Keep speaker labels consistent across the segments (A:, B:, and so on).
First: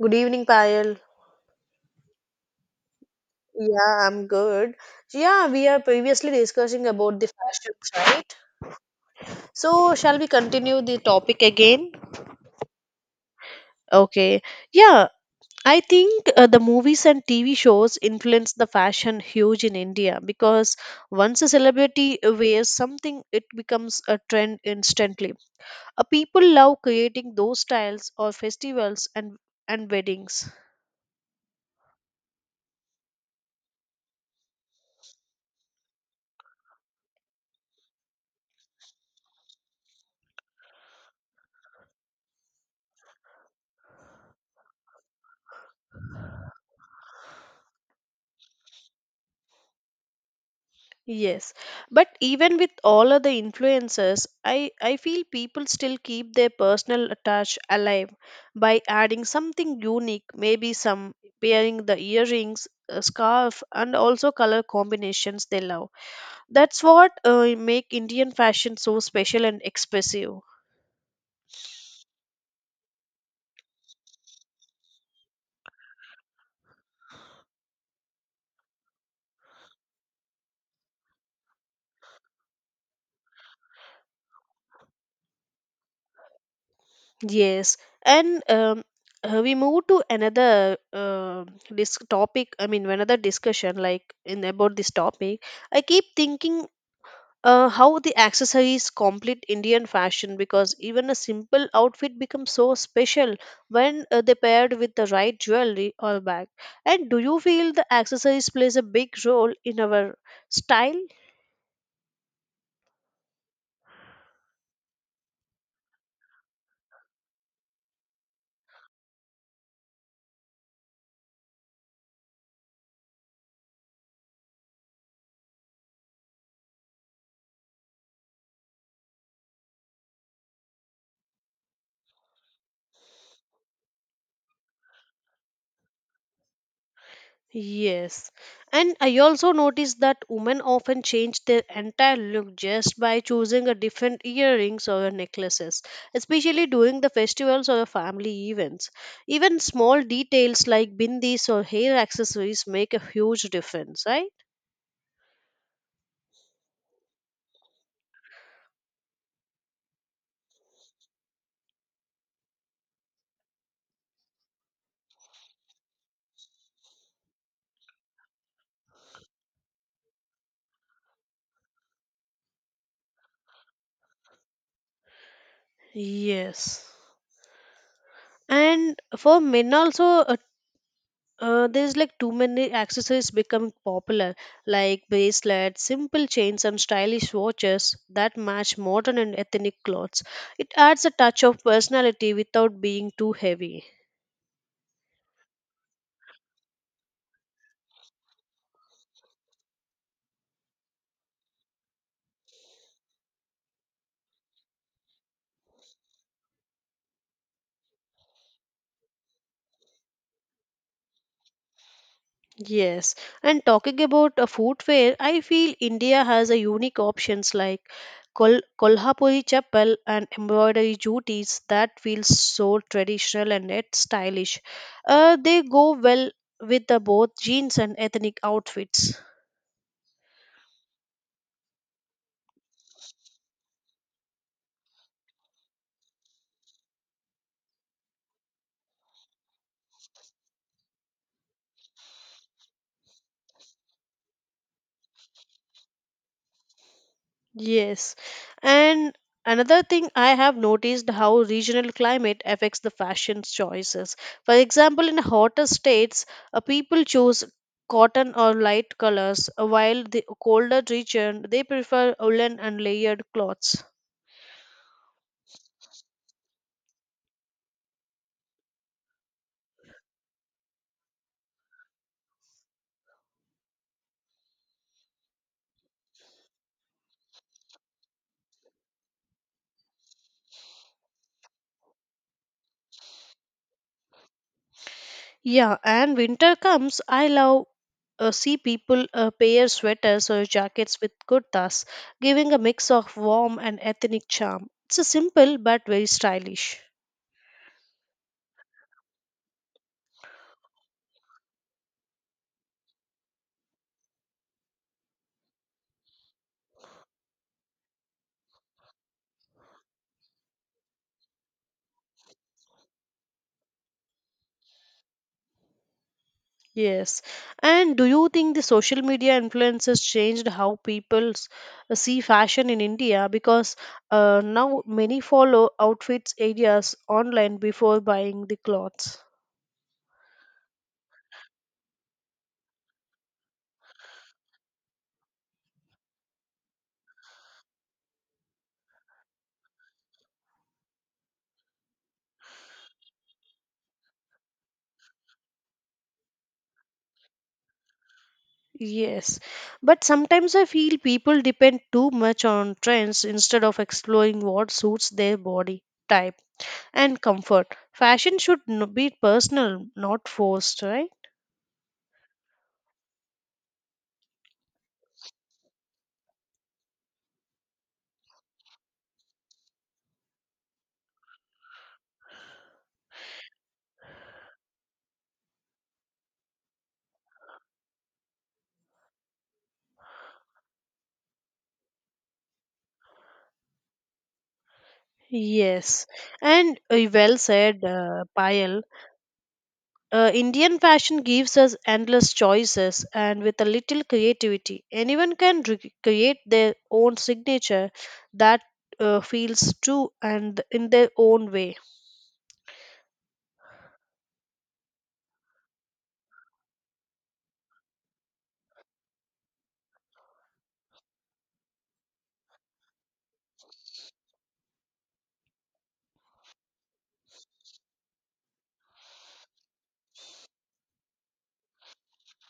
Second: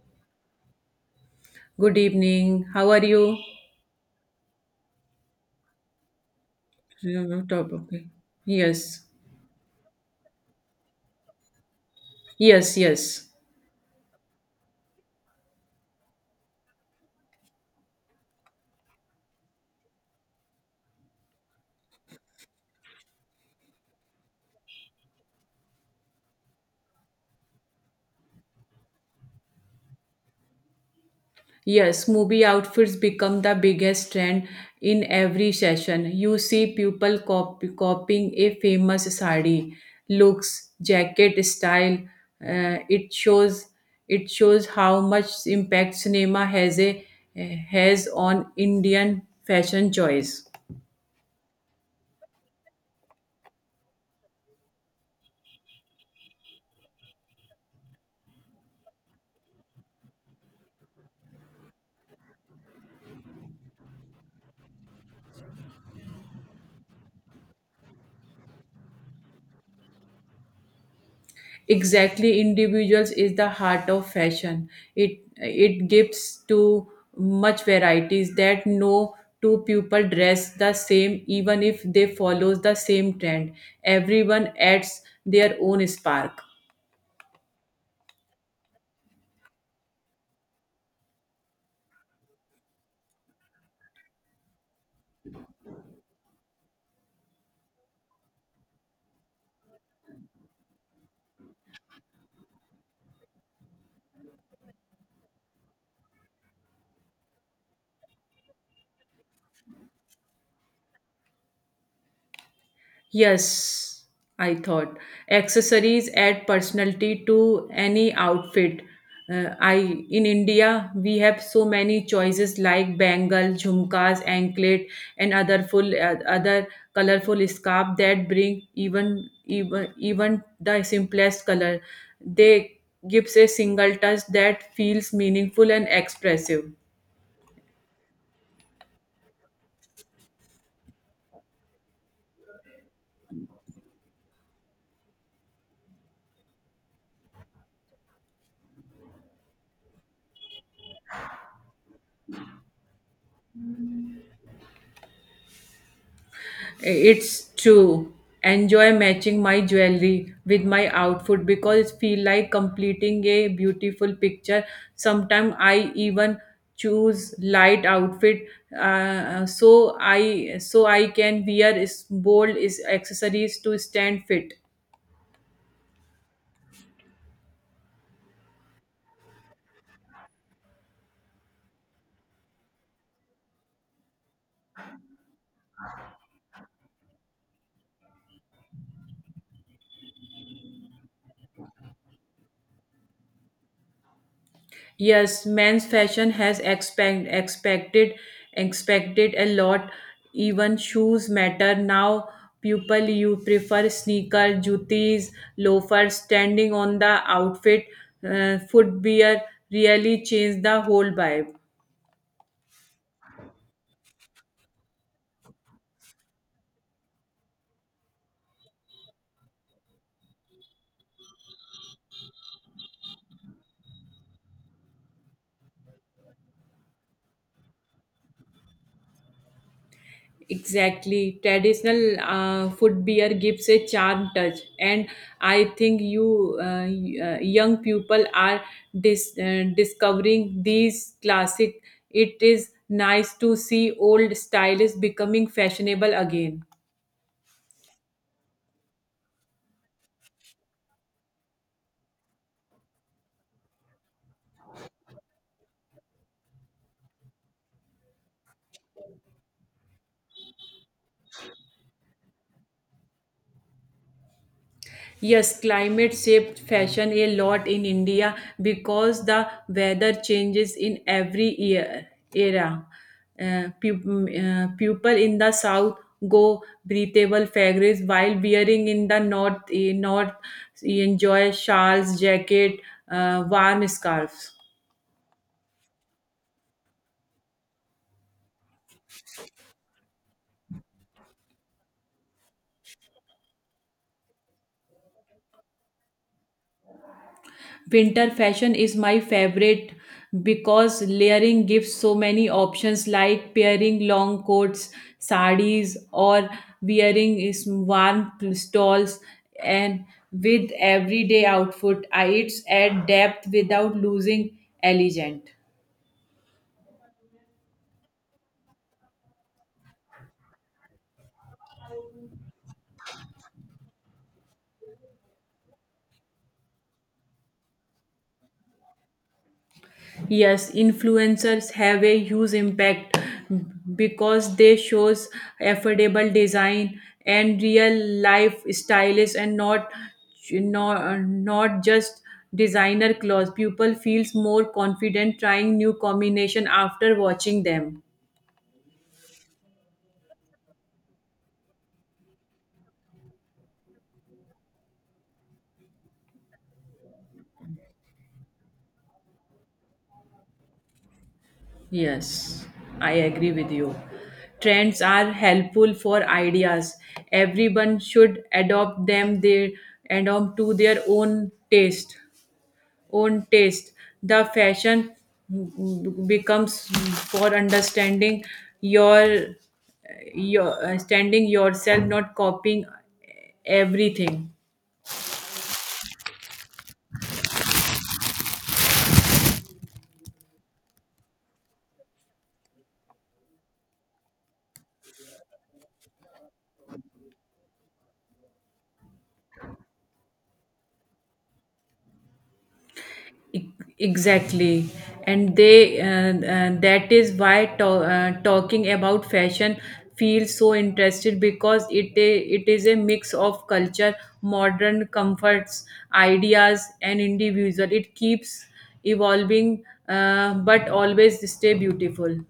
A: Good evening, Payal.
B: Good evening. How are you?
A: Yeah, I'm good. So, we are previously discussing about the
B: Yeah,
A: fashions,
B: Okay.
A: right?
B: Yes.
A: So, shall we continue the topic again?
B: Yes, yes.
A: Okay. Yeah, I think the movies and TV shows influence the fashion huge in India because once a celebrity wears something, it becomes a trend instantly. People love creating those styles or festivals and weddings.
B: Yes, movie outfits become the biggest trend in every session. You see people copying a famous sari looks, jacket style. Uh, it shows it shows how much impact cinema has on Indian fashion choice.
A: Yes, but even with all other influences, I feel people still keep their personal touch alive by adding something unique, maybe some pairing the earrings, a scarf, and also color combinations they love. That's what make Indian fashion so special and expressive.
B: Exactly, individuals is the heart of fashion. It gives to much varieties that no two people dress the same even if they follows the same trend. Everyone adds their own spark.
A: Yes, and we move to another this topic. I mean, another discussion like in about this topic. I keep thinking how the accessories complete Indian fashion because even a simple outfit becomes so special when they paired with the right jewelry or bag. And do you feel the accessories plays a big role in our style?
B: Yes, I thought. Accessories add personality to any outfit. I In India we have so many choices like bangle, jhumkas, anklet, and other full other colorful scarf that bring even the simplest color. They gives a single touch that feels meaningful and expressive.
A: Yes. And I also noticed that women often change their entire look just by choosing a different earrings or necklaces, especially during the festivals or family events. Even small details like bindis or hair accessories make a huge difference, right?
B: It's true. Enjoy matching my jewelry with my outfit because it feel like completing a beautiful picture. Sometimes I even choose light outfit so I can wear is bold is accessories to stand fit.
A: Yes. And for men also, there's like too many accessories become popular like bracelets simple chains and stylish watches that match modern and ethnic clothes it adds a touch of personality without being too heavy.
B: Yes, men's fashion has expected a lot. Even shoes matter now. People you prefer sneaker, jutis, loafers. Standing on the outfit, footwear really change the whole vibe.
A: Yes, and talking about a footwear, I feel India has a unique options like kolhapuri chappal and embroidery jutis that feels so traditional and yet stylish. They go well with the both jeans and ethnic outfits.
B: Exactly. Traditional food beer gives a charm touch, and I think young people are discovering these classic. It is nice to see old styles becoming fashionable again.
A: Yes. And another thing I have noticed how regional climate affects the fashion choices. For example, in hotter states, people choose cotton or light colors, while the colder region they prefer woolen and layered cloths.
B: Yes, climate shaped fashion a lot in India because the weather changes in every year era. People in the south go breathable fabrics while wearing in the north enjoy shawls, jacket, warm scarves.
A: Yeah, and winter comes, I love see people pair sweaters or jackets with kurtas, giving a mix of warm and ethnic charm. It's a simple but very stylish.
B: Winter fashion is my favorite because layering gives so many options like pairing long coats, sarees, or wearing is warm stoles and with everyday outfit. It's add depth without losing elegant.
A: Yes. And do you think the social media influences changed how people see fashion in India? Because now many follow outfits ideas online before buying the clothes.
B: Yes, influencers have a huge impact because they shows affordable design and real life stylists and not just designer clothes. People feels more confident trying new combination after watching them.
A: Yes. But sometimes I feel people depend too much on trends instead of exploring what suits their body type and comfort. Fashion should be personal, not forced, right?
B: Yes, I agree with you. Trends are helpful for ideas. Everyone should adopt to their own taste. own taste. The fashion becomes for understanding your your understanding yourself, not copying everything.
A: Yes. And well said, Payal. Indian fashion gives us endless choices, and with a little creativity, anyone can create their own signature that feels true and in their own way.
B: E- Exactly, and that is why to, talking about fashion feels so interested because it is a mix of culture, modern comforts, ideas, and individual. It keeps evolving, but always stay beautiful.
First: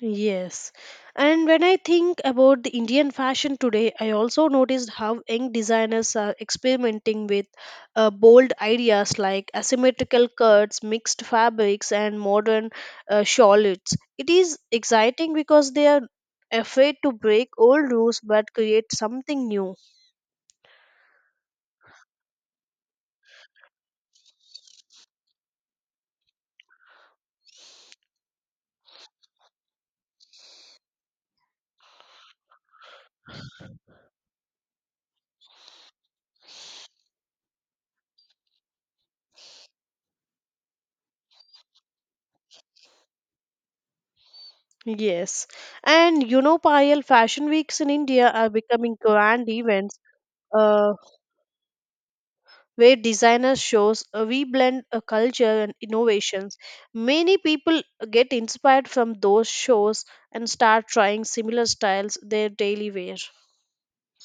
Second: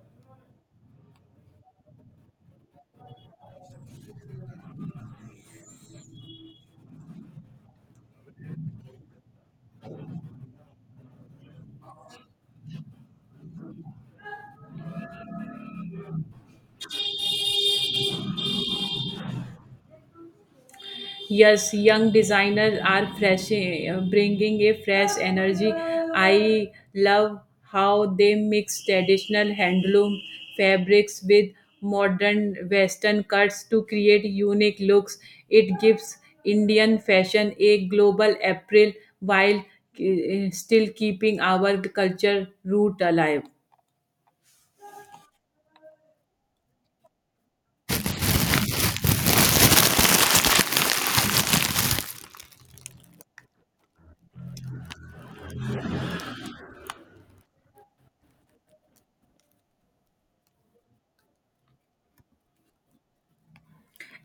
A: Yes. And when I think about the Indian fashion today, I also noticed how young designers are experimenting with bold ideas like asymmetrical cuts, mixed fabrics, and modern shawls. It is exciting because they are afraid to break old rules but create something new.
B: Yes, young designers are bringing a fresh energy. I love how they mix traditional handloom fabrics with modern western cuts to create unique looks. It gives Indian fashion a global appeal while still keeping our culture root alive.
A: Yes. And you know, Payal, fashion weeks in India are becoming grand events. Uh, where designer shows we blend a culture and innovations. Many people get inspired from those shows and start trying similar styles their daily wear.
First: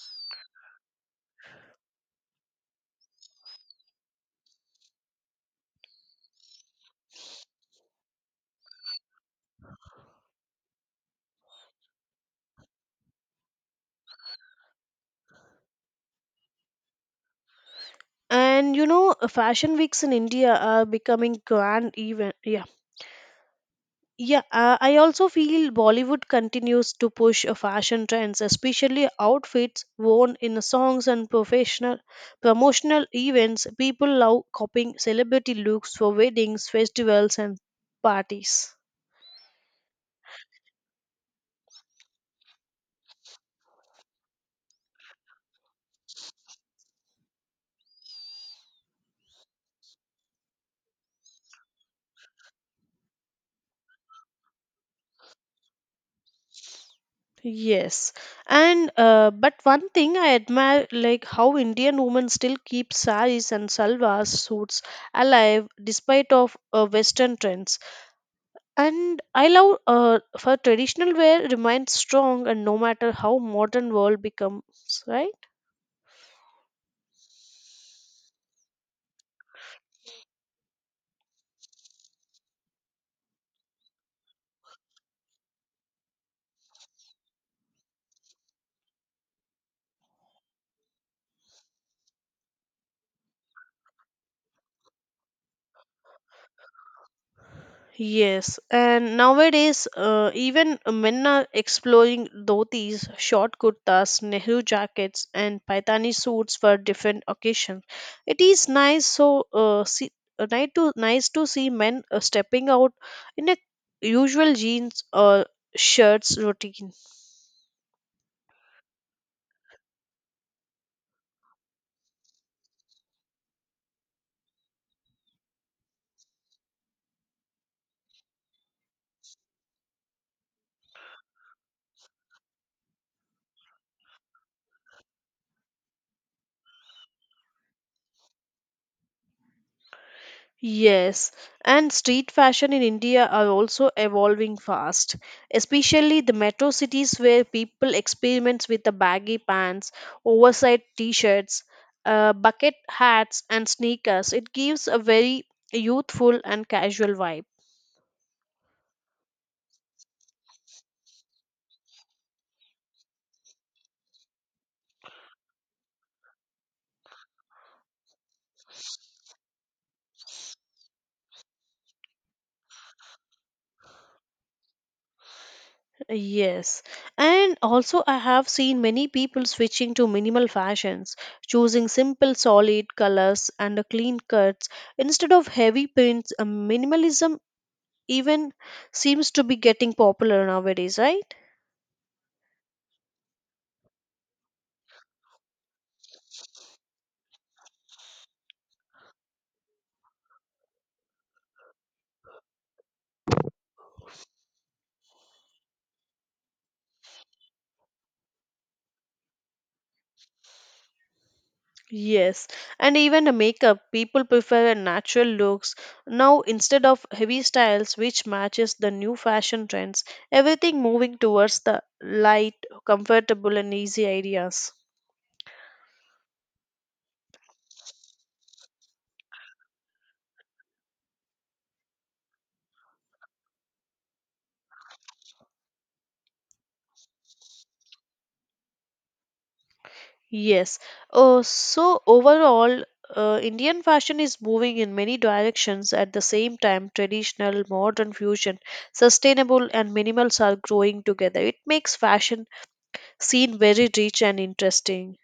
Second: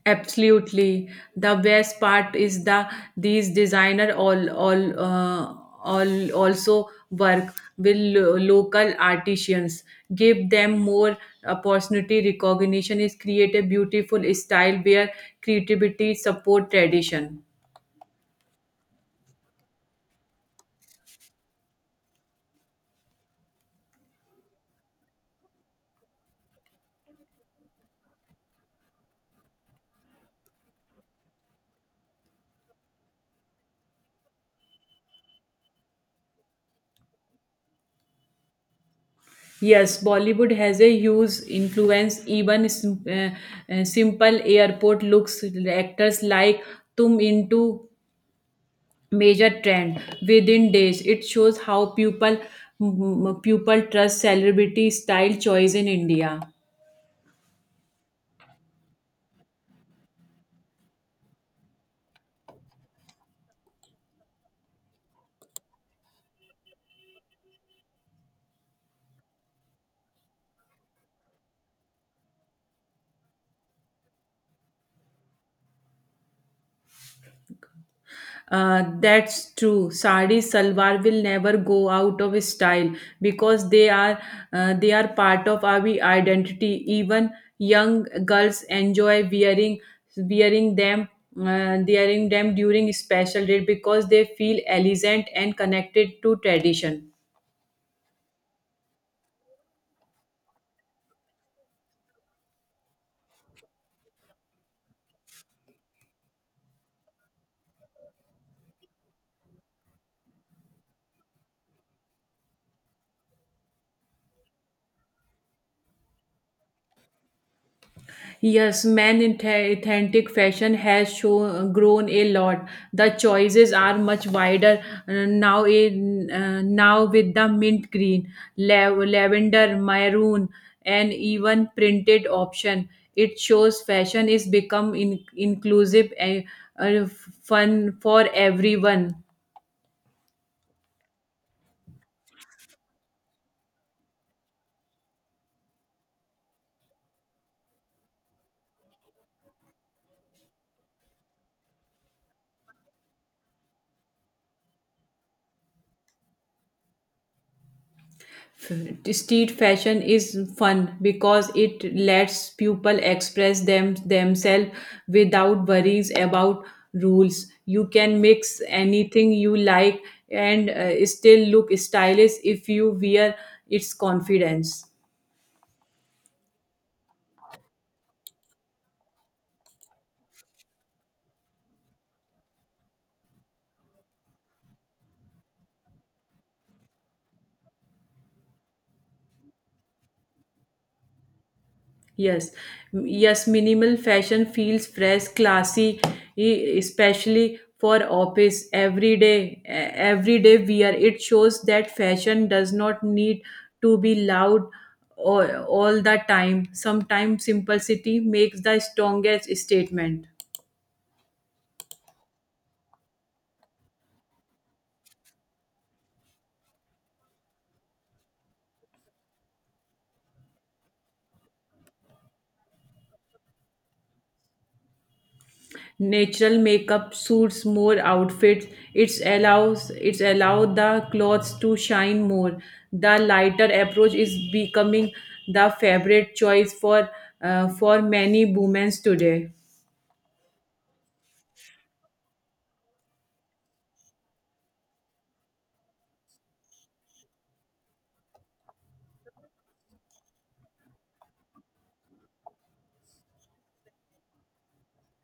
B: Absolutely. The best part is these designer all also work with local artisans. Give them more opportunity. Recognition is create a beautiful style where creativity support tradition.
A: And you know, fashion weeks in India are becoming grand event. Yeah, I also feel Bollywood continues to push fashion trends, especially outfits worn in songs and professional promotional events. People love copying celebrity looks for weddings, festivals, and parties.
B: Yes, Bollywood has a huge influence. Even simple airport looks actors like Tum into major trend within days. It shows how people trust celebrity style choice in India.
A: Yes, and but one thing I admire, like how Indian women still keep saris and salwar suits alive despite of Western trends. And I love for traditional wear remains strong and no matter how modern world becomes, right?
B: That's true. Sari salwar will never go out of style because they are part of our identity. Even young girls enjoy wearing them wearing them during special day because they feel elegant and connected to tradition.
A: Yes, and nowadays even men are exploring dhotis, short kurtas, Nehru jackets, and paitani suits for different occasions. It is nice so see, nice to nice to see men stepping out in a usual jeans or shirts routine.
B: Yes, men in authentic fashion has shown grown a lot. The choices are much wider now. In now with the mint green, lavender, maroon, and even printed option, it shows fashion is become inclusive and uh, fun for everyone.
A: Yes, and street fashion in India are also evolving fast, especially the metro cities where people experiment with the baggy pants, oversized t-shirts, bucket hats, and sneakers. It gives a very youthful and casual vibe.
B: Street fashion is fun because it lets people express themselves without worries about rules. You can mix anything you like and still look stylish if you wear its confidence.
A: Yes, and also I have seen many people switching to minimal fashions, choosing simple solid colors and clean cuts instead of heavy prints. Minimalism even seems to be getting popular nowadays, right?
B: Yes, yes, minimal fashion feels fresh, classy, especially for office, everyday wear. It shows that fashion does not need to be loud all the time. Sometimes simplicity makes the strongest statement.
A: Yes, and even the makeup, people prefer natural looks now instead of heavy styles, which matches the new fashion trends. Everything moving towards the light, comfortable, and easy ideas.
B: Natural makeup suits more outfits. It's allow the clothes to shine more. The lighter approach is becoming the favorite choice for many women today.
A: Yes. So overall, Indian fashion is moving in many directions at the same time. Traditional, modern fusion, sustainable, and minimals are growing together. It makes fashion seen very rich and interesting.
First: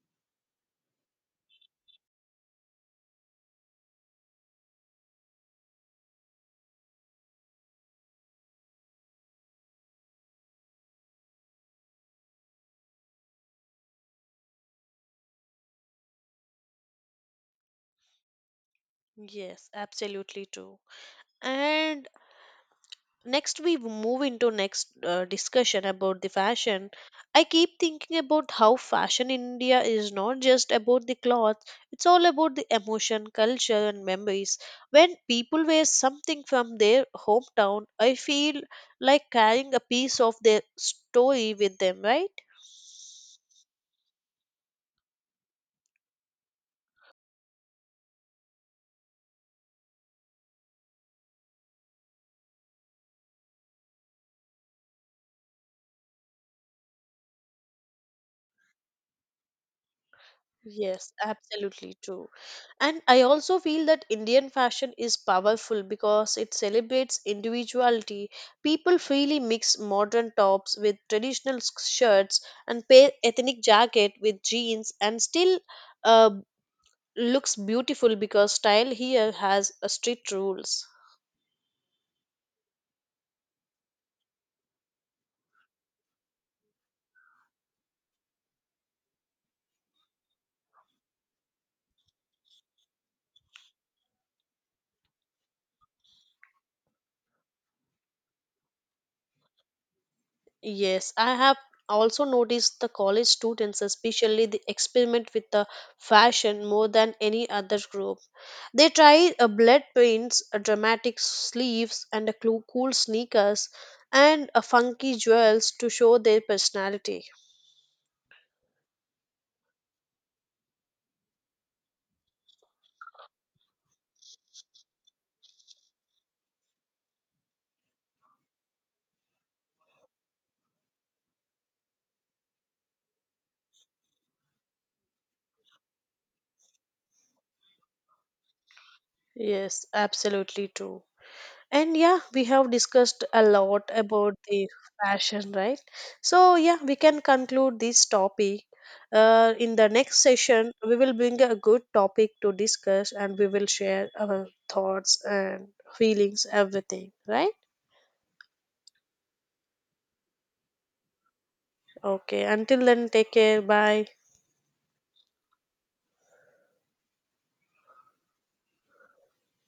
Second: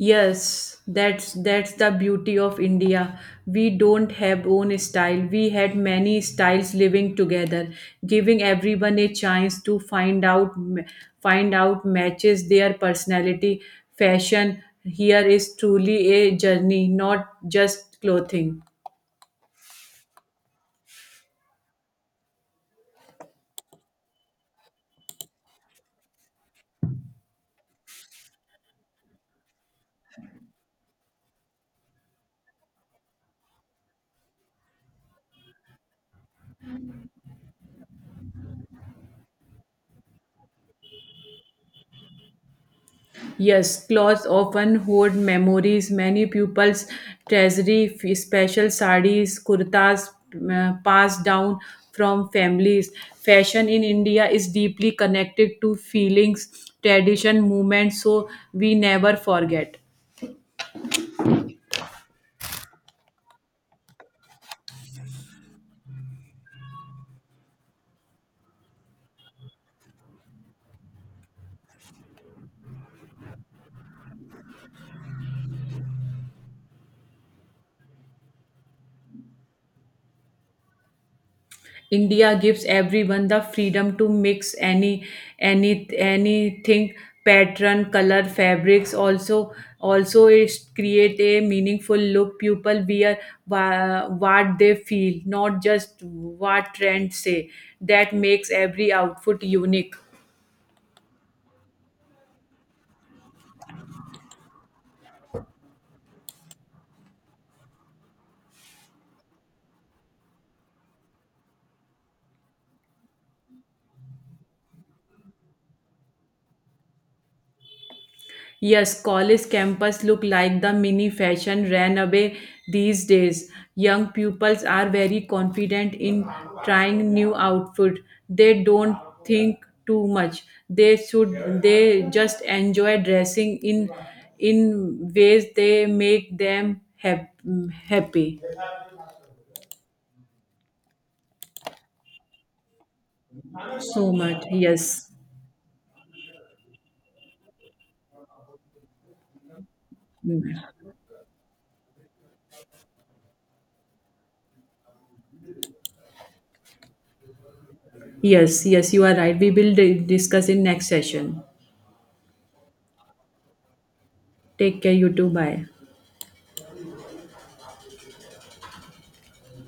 B: Yes, that's the beauty of India. We don't have own style. We had many styles living together, giving everyone a chance to find out matches their personality. Fashion here is truly a journey, not just clothing.
A: Yes, absolutely true. And next we move into next discussion about the fashion. I keep thinking about how fashion in India is not just about the clothes, it's all about the emotion, culture and memories. When people wear something from their hometown, I feel like carrying a piece of their story with them, right?
B: Yes, clothes often hold memories. Many pupils treasury special sarees, kurtas passed down from families. Fashion in India is deeply connected to feelings, tradition, movement, so we never forget.
A: Yes, absolutely true. And I also feel that Indian fashion is powerful because it celebrates individuality. People freely mix modern tops with traditional shirts and pair ethnic jacket with jeans and still uh, looks beautiful because style here has a strict rules.
B: India gives everyone the freedom to mix anything pattern color fabrics also also it create a meaningful look people wear what they feel not just what trends say that makes every outfit unique.
A: Yes, I have also noticed the college students, especially the experiment with the fashion more than any other group. They try a blend paints, a dramatic sleeves, and a cool sneakers, and a funky jewels to show their personality.
B: Yes, college campus look like the mini fashion ran away these days. Young pupils are very confident in trying new outfit. They don't think too much. They should they just enjoy dressing in ways they make them happy.
A: Yes, absolutely true. And yeah, we have discussed a lot
B: So
A: about
B: much.
A: the
B: Yes.
A: fashion, right? So, yeah, we can conclude this topic. In the next session, we will bring a good topic to discuss and we will share our thoughts and feelings, everything, right?
B: Yes, yes, you are right. We will discuss in next session.
A: Okay, until then, take care. Bye.
B: Take care, you too. Bye.